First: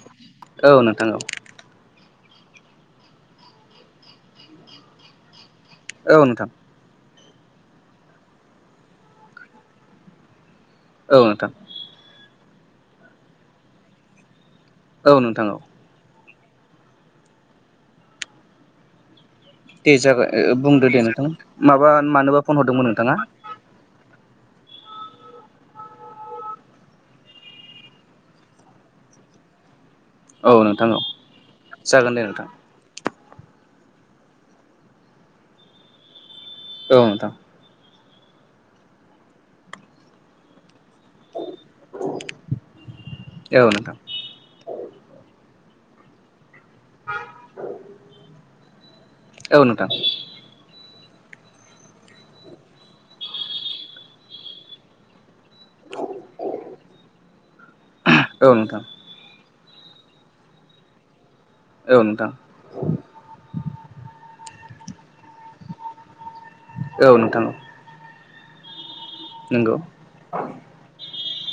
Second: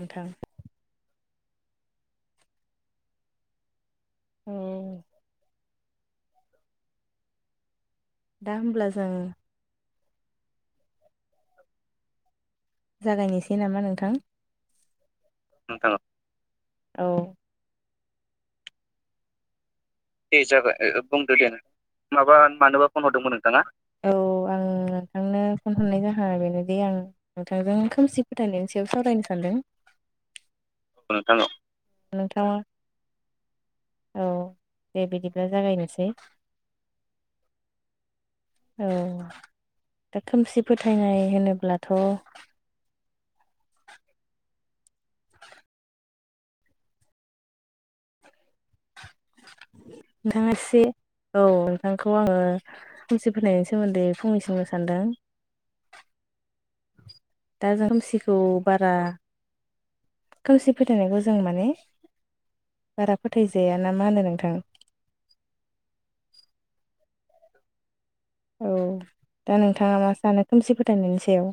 नोंथां औ नोंथां औ। उ। औ नोंथां। दा होमब्ला जोङो औ नोंथां। जागायनोसै नामा नोंथां? औ नोंथां औ। औ। दे जागोन ओ बुंदो दे नोंथां माबा मानोबा फन हरदोंमोन नोंथाङा? [inaudible] नो फन हरनाय जाहोना बेनोदि आं नोंथांजों खोमसि फोथायनायनि सायाव सावरायनो सानदों। थ नोंथां औ जागोन दे नोंथां नोंथाङा औ दे बिदिब्ला जागायनोसै। औ नोंथां। औ दा खोमसि फोथायनाय होनोब्लाथ' औ नोंथां। [inaudible] औ नोंथां एसे औ नोंथांखौ आङो खोमसि फोथायनायनि सोमोन्दै फंनैसो बुंनो सानदों। दा जों खोमसिखौ औ नोंथां बारा खोमसि फोथायनायखौ ज जों माने औ नोंथां बारा फोथायजा जाया ना मा होनो नोंथां औ नोंथां। औ दा नंगौ नोंथाङा मा सानो खोमसि फोथायनायनि सायाव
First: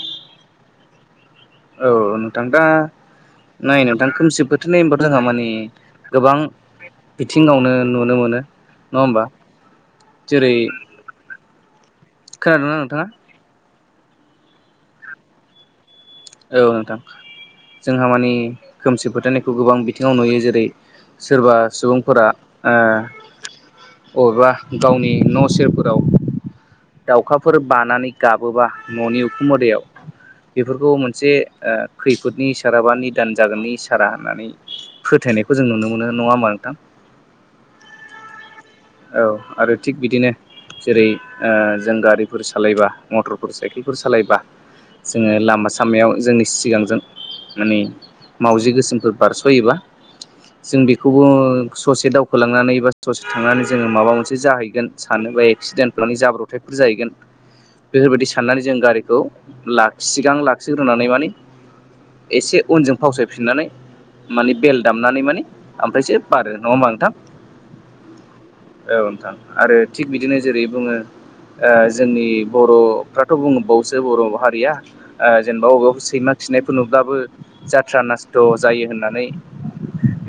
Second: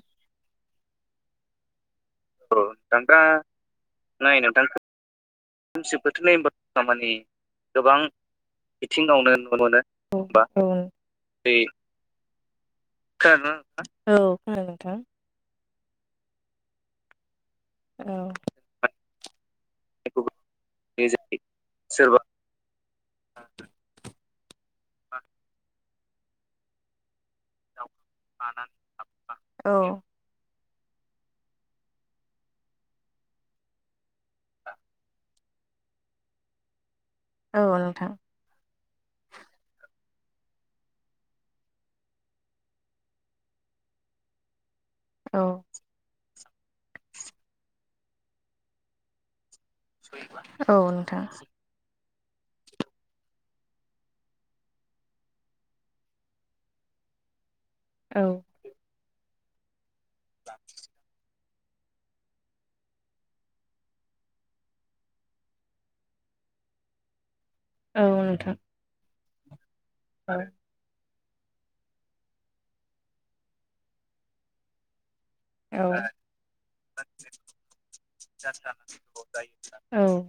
औ नोंथां औ दा दा नै नोंथां नाय खोमसि नोंथां फोथायनाय होनबाथ माने खोमसि फोथायनाय गोबां होनबा बिथिङावनो नुनो मोनो। होमबा बिथिंआवनो नुनो मोनो बा जेरै जेरै खोनादोंना नोंथाङा? औ खोना नोंथां। औ नोंथां जोंहा मानि खोमसि फोथायनायखौ गोबां बिथिङाव नुयो जेरै औ सोरबा सोरबा सुबुंफोरा ओ अबेबा गावनि न' सेरफोराव दाउखाफोर बानानै गाबोबा लानानै न'नि उखुम औ मोदैयाव बेफोरखौ मोनसे से ओ खैफोदनि इसारा बा निदान जागोननि इसारा होननानै फोथायनायखौ जों नुनो मोनो नङा होमबा नोंथां। औ नोंथां। औ आरो थिग बिदिनो जेरै ओ जों गारिफोर सालायबा मटरफोर साइकेलफोर सालायबा जोङो औ लामा सामायाव जोंनि सिगांजों माने मावजि गोसोमफोर बारस' होयोबा औ जों नोंथां बेखौबो ससे दावखोलांनानै बा ससे थांनानै जोङो माबा मोनसे जाहैगोन सानोबा एक्सिडेन्ट माने जाब्रबथायफोर जाहैगोन बेफोरबायदि औ साननानै जों गारिखौ लाखि सिगां लाखिग्रोनानै माने एसे उनजों फावसायफिननानै माने बेल दामनानै माने ओमफ्रायसो बारो नङा होमबा नोंथां। औ नोंथां। औ नोंथां आरो थिग बिदिनो औ जेरै बुङो ओ जोंनि बर'फ्राथ' बुंबावसो बर' हारिया ओ जेनबा औ अबेवबा सैमा खिनायफोर नुब्लाबो जात्रा नासथ' जायो होननानै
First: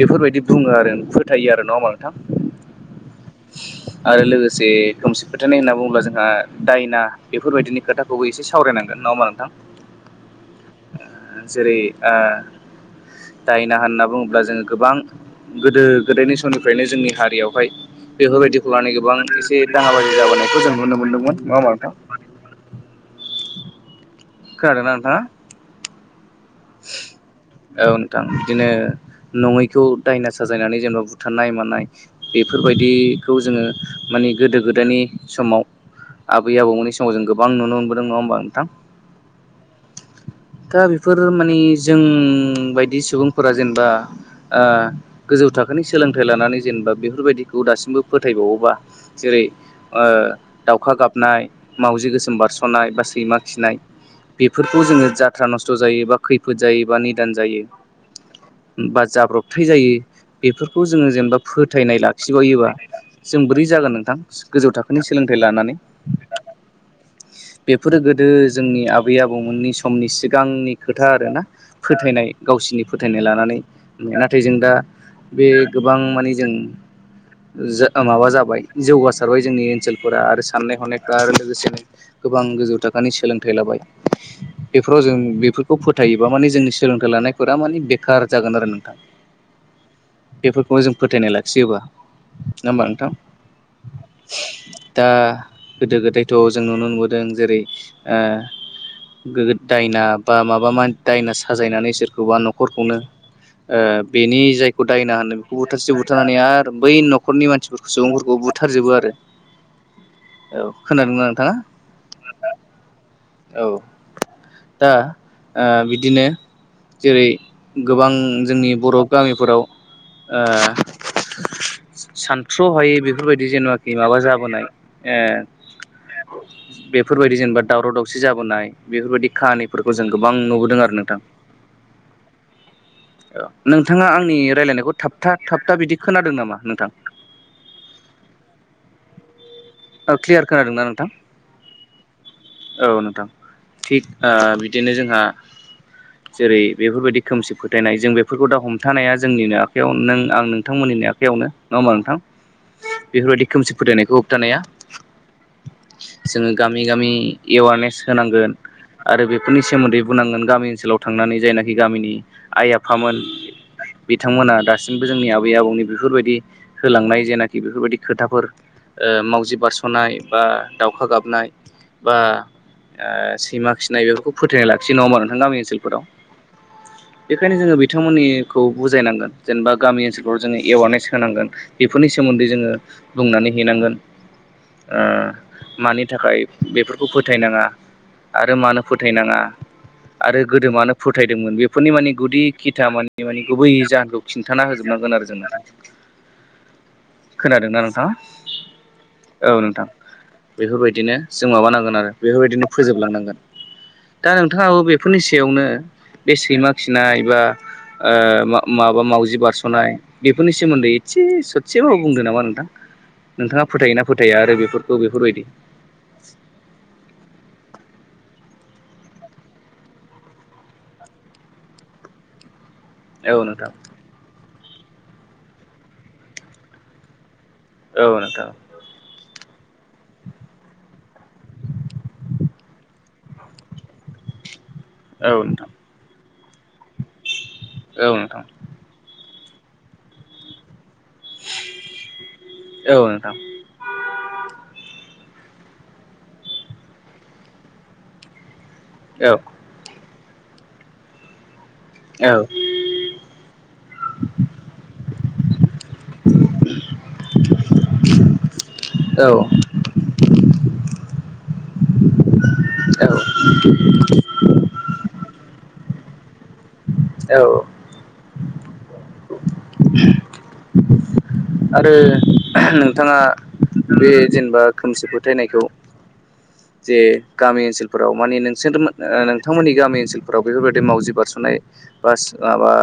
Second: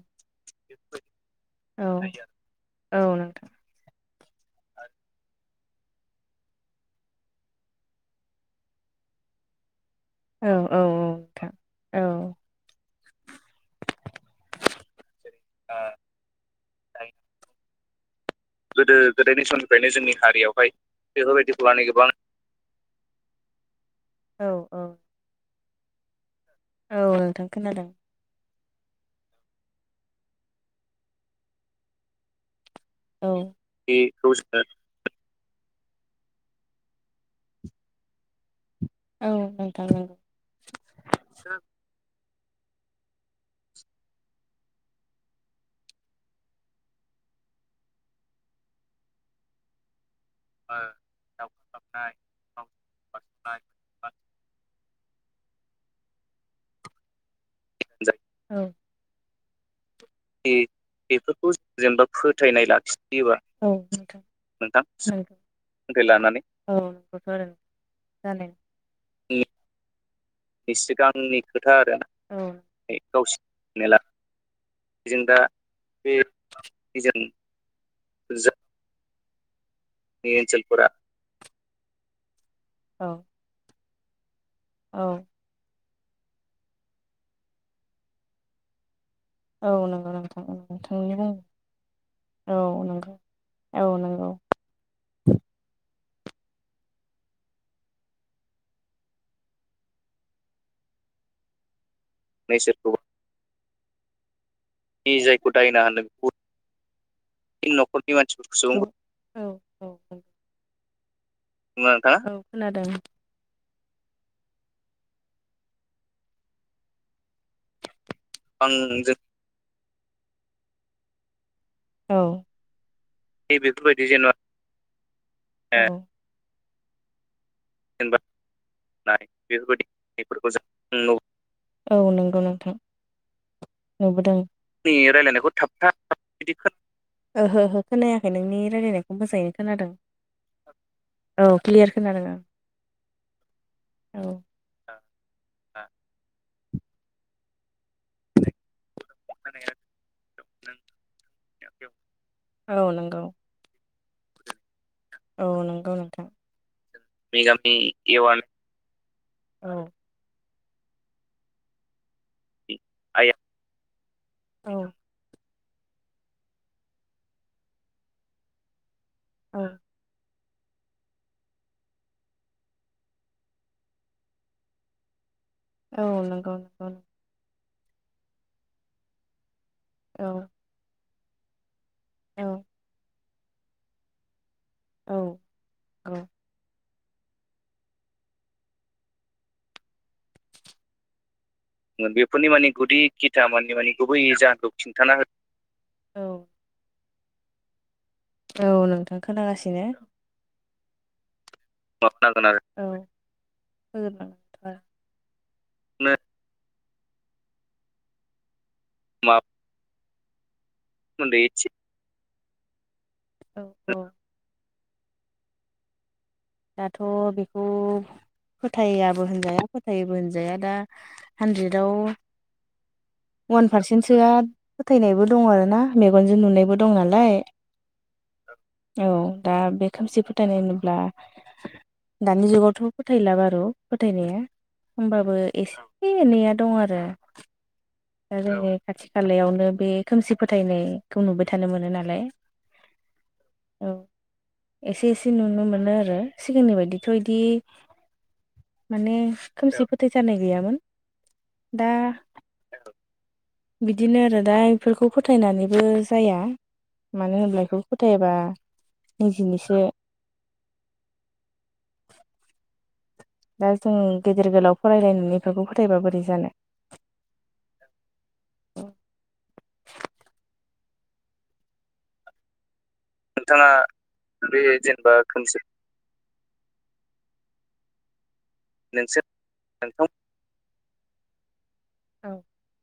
बेफोरबायदि बुङो आरो फोथायो आरो नङा हमबा औ औ नोंथां। नोंथां आरो लोगोसे खोमसि फो थायनाय होनना बुङोब्ला जोंहा दायना बेफोरबायदिनि खोथाखौबो एसे सावरायनांगोन नङा होमबा औ औ नोंथां? नोंथां जेरै औ आ दायना होनना बुङोब्ला जोङो गोबां गोदो गोदायनि समनिफ्रायनो जोंनि हारियावहाय बेफोरबायदिखौ गोदो लानानै गोबां गोदायनि एसे समनिफ्रायनो दाहा जोंनि बाजि जाबोनायखौ हारियावहाय जों नुनो मोन्दोंमोन नङा बेफोरबायदिखौ होमबा लानानै नोंथां। गोबां औ औ खोनादोंना नोंथाङा? औ नोंथां खोनादों। औ नोंथां बिदिनो नङैखौ दायना साजायनानै जेनेबा बुथारनाय मानाय बे औ फोरबायदिखौ जोङो बेखौ मानि गोदो जोङो गोदायनि समाव आबै आबौमोननि समाव जों गोबां नुनो मोनबोदों नङा होमबा नोंथां। औ नोंथां नंगौ। दा बेफोर माने जों बायदि सुबुंफोरा जेनेबा आ गोजौ थाखोनि सोलोंथाइ लानानै जेनेबा बेफोरबायदिखौ दासिमबो फोथायबावोबा जेरै ओ दाउखा गाबनाय मावउजि गोसोम बारस'नाय बा सैमा खिनाय बेफोरखौ जोङो जाथ्रा नस्थ' जायो बा खैफोद जायोबा निदान औ जायो बा जाब्रबथाय जायो। बेफोरखौ जोङो जेनेबा बेफोरखौ फोथायनाय जेनेबा फोथायनाय लाखिबायोबा लाखियोबा जों बोरै औ जागोन नोंथां गोजौ नोंथां थाखोनि सा सोलोंथाइ लानानै। बेफोरो गोदो जानाय जोंनि आबै आबौमोननि समनि सि नि खोथा सिगांनि आरोना खोथा आरोना फोथायनाय गावसिनि फोथायनाय लानानै गावसिनि लानानै नाथाय जों दा जों दा बे गोबां बे माने जों जों माबा जाबाय जौगासा सारबाय जोंनि ओनसोलफोरा जोंनि आरो साननाय ओनसोलफोरा हनायफ्रा आरो लोगोसेनो गोबां गोजौ औ थाखोनि सोलोंथाइ लाबाय। बेफोराव जों बेफोरखौ फोथायोबा माने जोंनि सोलोंथाइ लानायफोरा माने बेखार जागोन आरो नोंथां। औ नंगौ नोंथां नोंथांनि बुं औ नांङा होमबा नोंथां नंगौ औ नंगौ दा गोदो गोदाय थ' जों नुनो मोनबोदों जेरै ओ दायना बा माबा मा दायना साजायनानै सोरखौबा नखरखौनो सोरखौबा बेनि जाय खौ दायना होनो जायखौ बेखौ दायना बुथारसे होनो बेखौ बुथारनानै आरो बै नखरनि मानसिफोरखौ न'खरनि सुबुंफोरखौ मानसिफोरखौ सुबुं औ बुथारजोबो आरो औ खोनादोंना नो नोंथाङा औ खोनादों। औ दा ओ बिदिनो जेरै गोबां आं जोंनि बर' जों गामिफोराव ओ सानथ्र'हायै बेफोरबायदि जेन'नाखि बेफोरबायदि माबा जेनेबा जाबोनाय जेनेबा ओ बेफोरबायदि जेनेबा दावराव दावसि जाबोनाय बेफोरबायदि खाहानिफोर फोरखौ जो़ नु औ नंगौ नोंथां। औ नोंथाङा आंनि रायज्लायनायखौ थाबथा थाबथा बिदि खोनादों बिदि नामा खोन नोंथां? ओहो ओहो खोनायाखै नोंनि रायलायनायखौ मोजाङैनो खोनादों। क्लियार खोनादोंना नोंथां? औ क्लियार खोनादों आं। औ नोंथां। थिग औ ओ बिदिनो जोंहा जेरै बेफोरबायदि खोमसि फो थायनाय जों बेफोरखौ दा हमथानाया जोंनिनो खोनाया आखायाव नों औ आं नोंथांमोननिनो आखायावनो नङा होमबा नोंथां? औ नंगौ। बेफोरबायदि खोमसि फोथायनायखौ होबथानाया। औ नंगौ नोंथां। जोङो गामि गामि गामि एवारनेस एवारने होनांगोन आरो बे नि औ सोमोन्दै बुंनांगोन गामि ओनसोलाव थांनानै जायनाखि गामिनि आइ आफामोन बिथांमोना औ दासिमबो जोंनि आ बै आबौनि बेफोरबायदि होलांनाय जेनाखि बेफोरबायदि खोथाफोर ओ मावजि औ बारस'नाय बा दाउखा गाबनाय बा ओ सैमा खिनाय बेफोरखौ फोथायनाय लाखियो नङामा नोंथां गामि ओनसोलफोराव औ नंगौ नंगौ औ बेखायनो जोङो बे‌ थांमोननिखौ बुजायनांगोन जेनबा गामि औ ओनसोलफ्राव जोङो एवारनेस होनांगोन बेफोरनि सोमोन्दै जोङो बुंनानै हैनांगोन ओ औ मानि औ थाखाय बेफोरखौ फोथायनाङा आरो मानो फो थायनाङा आरो गोदो मानो फोथाय दोंमोन बेफोरनि माने गुदि बेफोरनि माने खिथा गुदि माने-माने खिथा गुबै माने माने जाहोनखौ खिन्थाना जाहोनखौ होजोबनांगोन खिन्थाना हो आरो जोंनो औ खोनादोंना नोंथाङा औ नोंथां खोनागासिनो बैफोरबायदिनो जों माबानांगोन औ आरो बेफोरबायदिनो फोजोबलांनांगोन दा फोजोबलांथ'आ नोंथाङाबो बेफोरनि सायावनो बे सैमा खिनाय बा ओ मा माबा मावजि सोमोन्दै बारस'नाय बेफोरनि सोमोन्दै एसे ससेबाबो बुंदो नामा नोंथां औ नोंथाङा औ फोथायोना फोथाया आरो बेफोरखौ बेफोरबायदि दाथ' बेखौ फोथायाबो होनजाया फोथायोबो होनजाया दा हानद्रेदाव औ अवान नोंथां पारसेन्टसोआ फोथायनायबो दं आरो ना मेगनजों नुनायबो दं नालाय औ नोंथां औ दा बे खोमसि फोथायनाय होनोब्ला दानि जुगावथ' फोथायला बारु' फोथायनाया औ होमबाबो नोंथां एसे एनैया दं आरो औ दा नोंथां जेरै खाथि खालायाव ओ बे खोमसि फोथायनाय खौ नुबाय थानो मोनो नालाय औ नोंथां औ एसे एसे नुनो मो नो आरो सिगांनि बायदिथ' इदि माने औ खोमसि फो थैजानाय गैयामोन दा बिदिनो आरो दा इफोरखौ फोथायनानैबो जाया मानो होनब्ला इखौबो फोथायाबा औ निजिनिसो [unintelligible] दा जों गेदेर गोलाव फरायलायनानै इफोरखौ फोथायबा बोरै जानो औ [unintelligible] आरो [unintelligible] नों थाङा नोंथाङा बे जेनबा बे खोमसि जेनेबा खोनसे फोथायनायखौ जे गामि ओनसोलफोराव माने नोंसोरमो ओ नोंसोर नोंथांमोननि गामि नोंथां ओनसोलफोराव बेफोरबायदि मावजि बारस'नाय बास माबा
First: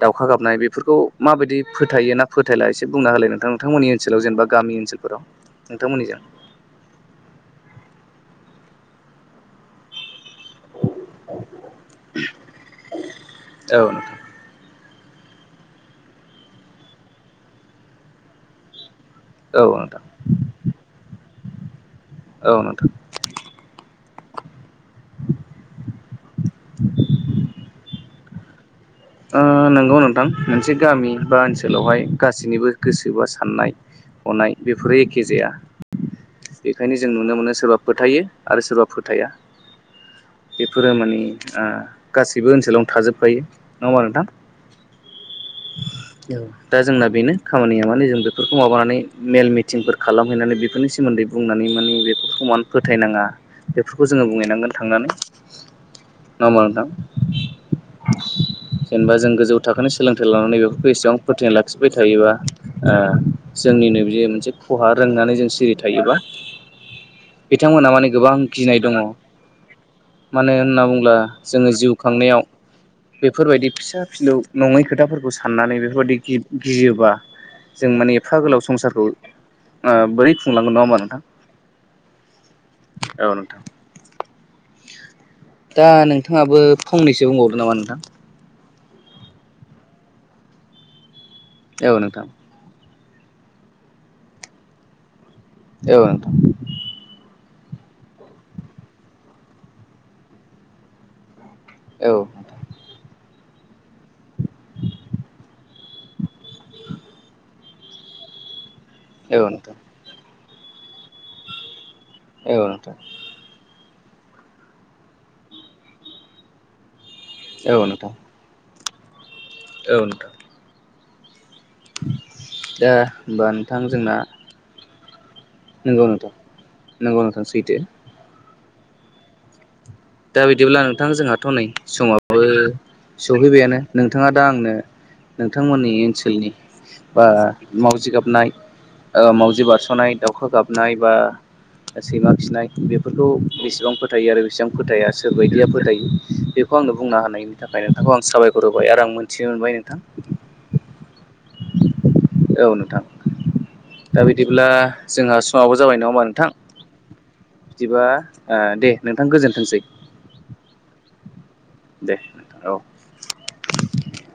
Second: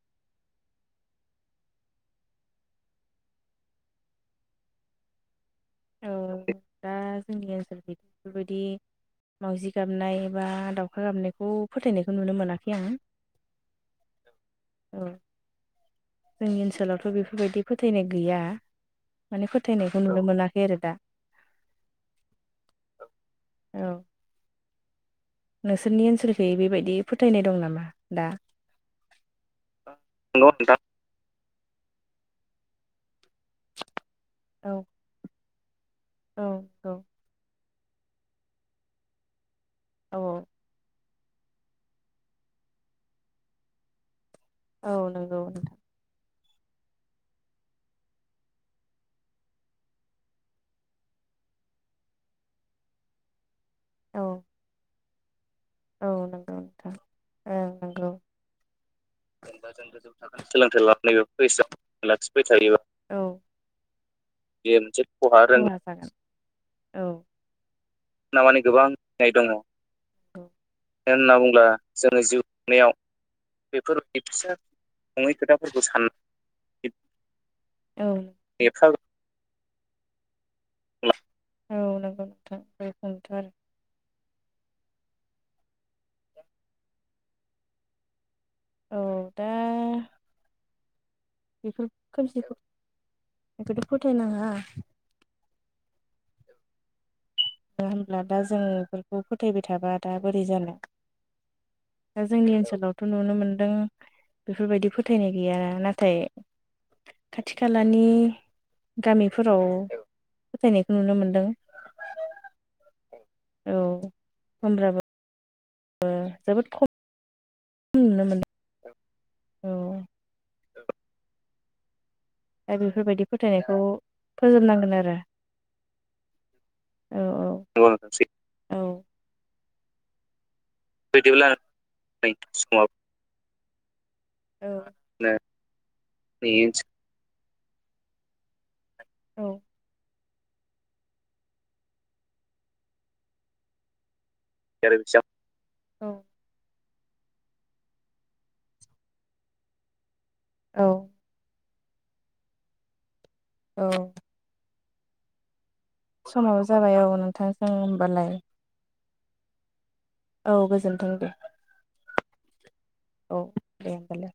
दाउखा गाबनाय बेफोरखौ माबायदि फोथायो ना फोथायला एसे बुंना होलाय नोंथां नोंथांमोननि ओनसोलाव जेनबा गामि ओनसोलफोराव ओ नोंथांमोननिजों [unintelligible] दा जोंनि ओनसोल बेफोरबायदि माउजि गाबनाय बा दाउखा गाबनायखौ फोथायनायखौ नुनो मोनाखै आं औ जोंनि ओनसोलावथ' बेफोरबायदि फोथायनाय गैया माने औ फोथायनायखौ नोंथां नुनो मोनाखै आरो दा औ नोंथां औ नोंसोरनि ओनसोलखै बेबायदि फोथायनाय दं नामा दा? ओ नोंगौ नोंथां नंगौ मोनसे नोंथां गामि बा ओनसोलावहाय गासैनिबो गोसो बा साननाय हनाय औ बेफोरो एखे जाया औ बेखायनो जों औ नुनो मोनो सोरबा फोथायो आरो सोरबा फोथाया औ बेफोरो मानि आ गासैबो ओनसोलावनो थाजोबखायो नङा होमबा नोंथां औ नंगौ औ दा जोंना बेनो खामानिया माने जों बेफोरखौ माबानानै मेल मिथिंफोर खालामहैनानै बेफोरनि सोमोन्दै बुंनानै माने बेफोरखौ मान फोथायनाङा बेफोरखौ नोंथां जोङो औ बुंहैनांगोन थांनानै औ नङा नंगौ होमबा नोंथां ओं नंगौ जेनबा जों गोजौ जेनेबा जों थाखोनि गोजौ सोलोंथाइ थाखोनि लानानै सोलोंथाइ बेफोरखौ लानानै एसेबां बेफोरखौ फोथायनाय लाखिबाय एसेबां थायोबा लाखिबाय थायोबा जोंनिनो बि बे मोनसे बे खहार होननानै खहा जों रों सिरि थायोबा बिथांमोनहा माने गोबां नामानि गिनाय गोबां दङ नाय मानो मानो होनना बुङोब्ला बुंब्ला जोङो जिउ जोङो खांनायाव जिउ खुंनायाव बेफोरबायदि फिसा फिसौ नङै खोथाफोरखौ साननानै जुदि बेफोरबायदि साननानै गियोबा जों माने एफा गोलाव संसारखौ ओ बोरै खुंलांगोन नङा होमबा नोंथां औ नंगौ नोंथां औ [unintelligible] नोंथां दा नोंथाङाबो फंनैसो बुंबावदो नामा नोंथां औ दा बेफोर औ नोंथां खोमसिखौ बेखौथ फोथायनाङा औ‌ नोंथां नङा होमब्ला दा जों बेफोरखौ फोथायबाय थाबा दा बोरै जानो औ दा जोंनि ओनसोलावथ नुनो मोनदों बेफोरबायदि फोथायनाय गैया नाथा थाय खाथि खालानि गामिफोराव नोंथां फोथायनायखौ नुनो मोनदों औ नोंथां औ होमब्लाबो ओ जोबोद खम औ नोंथां नुनो [inaudible] औ नोंथां दा होमबा नोंथां जोंना नंगौ नोंथां नंगौ नोंथां औ-औै सैथो [unintelligible] औ दा बिदिब्ला नोंथां जोंहाथ बिदिब्ला नै समावबो नोंथां समाबो सफैबायानो नोंथाङा दा आंनो नोंथांमोननि ओनसोलनि बा मावजि गाबनाय ओ मावजि बारसनाय दाउखा गाबनाय बा सैमा खिनाय बेफोरखौ बेसेबां फोथायो आरो बेसेबां फोथाया सोरबायदिया फोथायो बेफोर खौ आंनो बुंना होनायनि थाखाय नोंथांखौ आं साबायखर होबाय आरो आं मोनथिनो मोनबाय नोंथां औ औ नोंथां औ दा बिदिब्ला जोंहा स समाबो जाबाय नङा होमा नोंथां समाबो जाबाय औ नोंथांजों बिदिबा होमबालाय ओ दे नोंथां गोजोनथोंसै औ गोजोनथों दे दे औ औ दे होमबालाय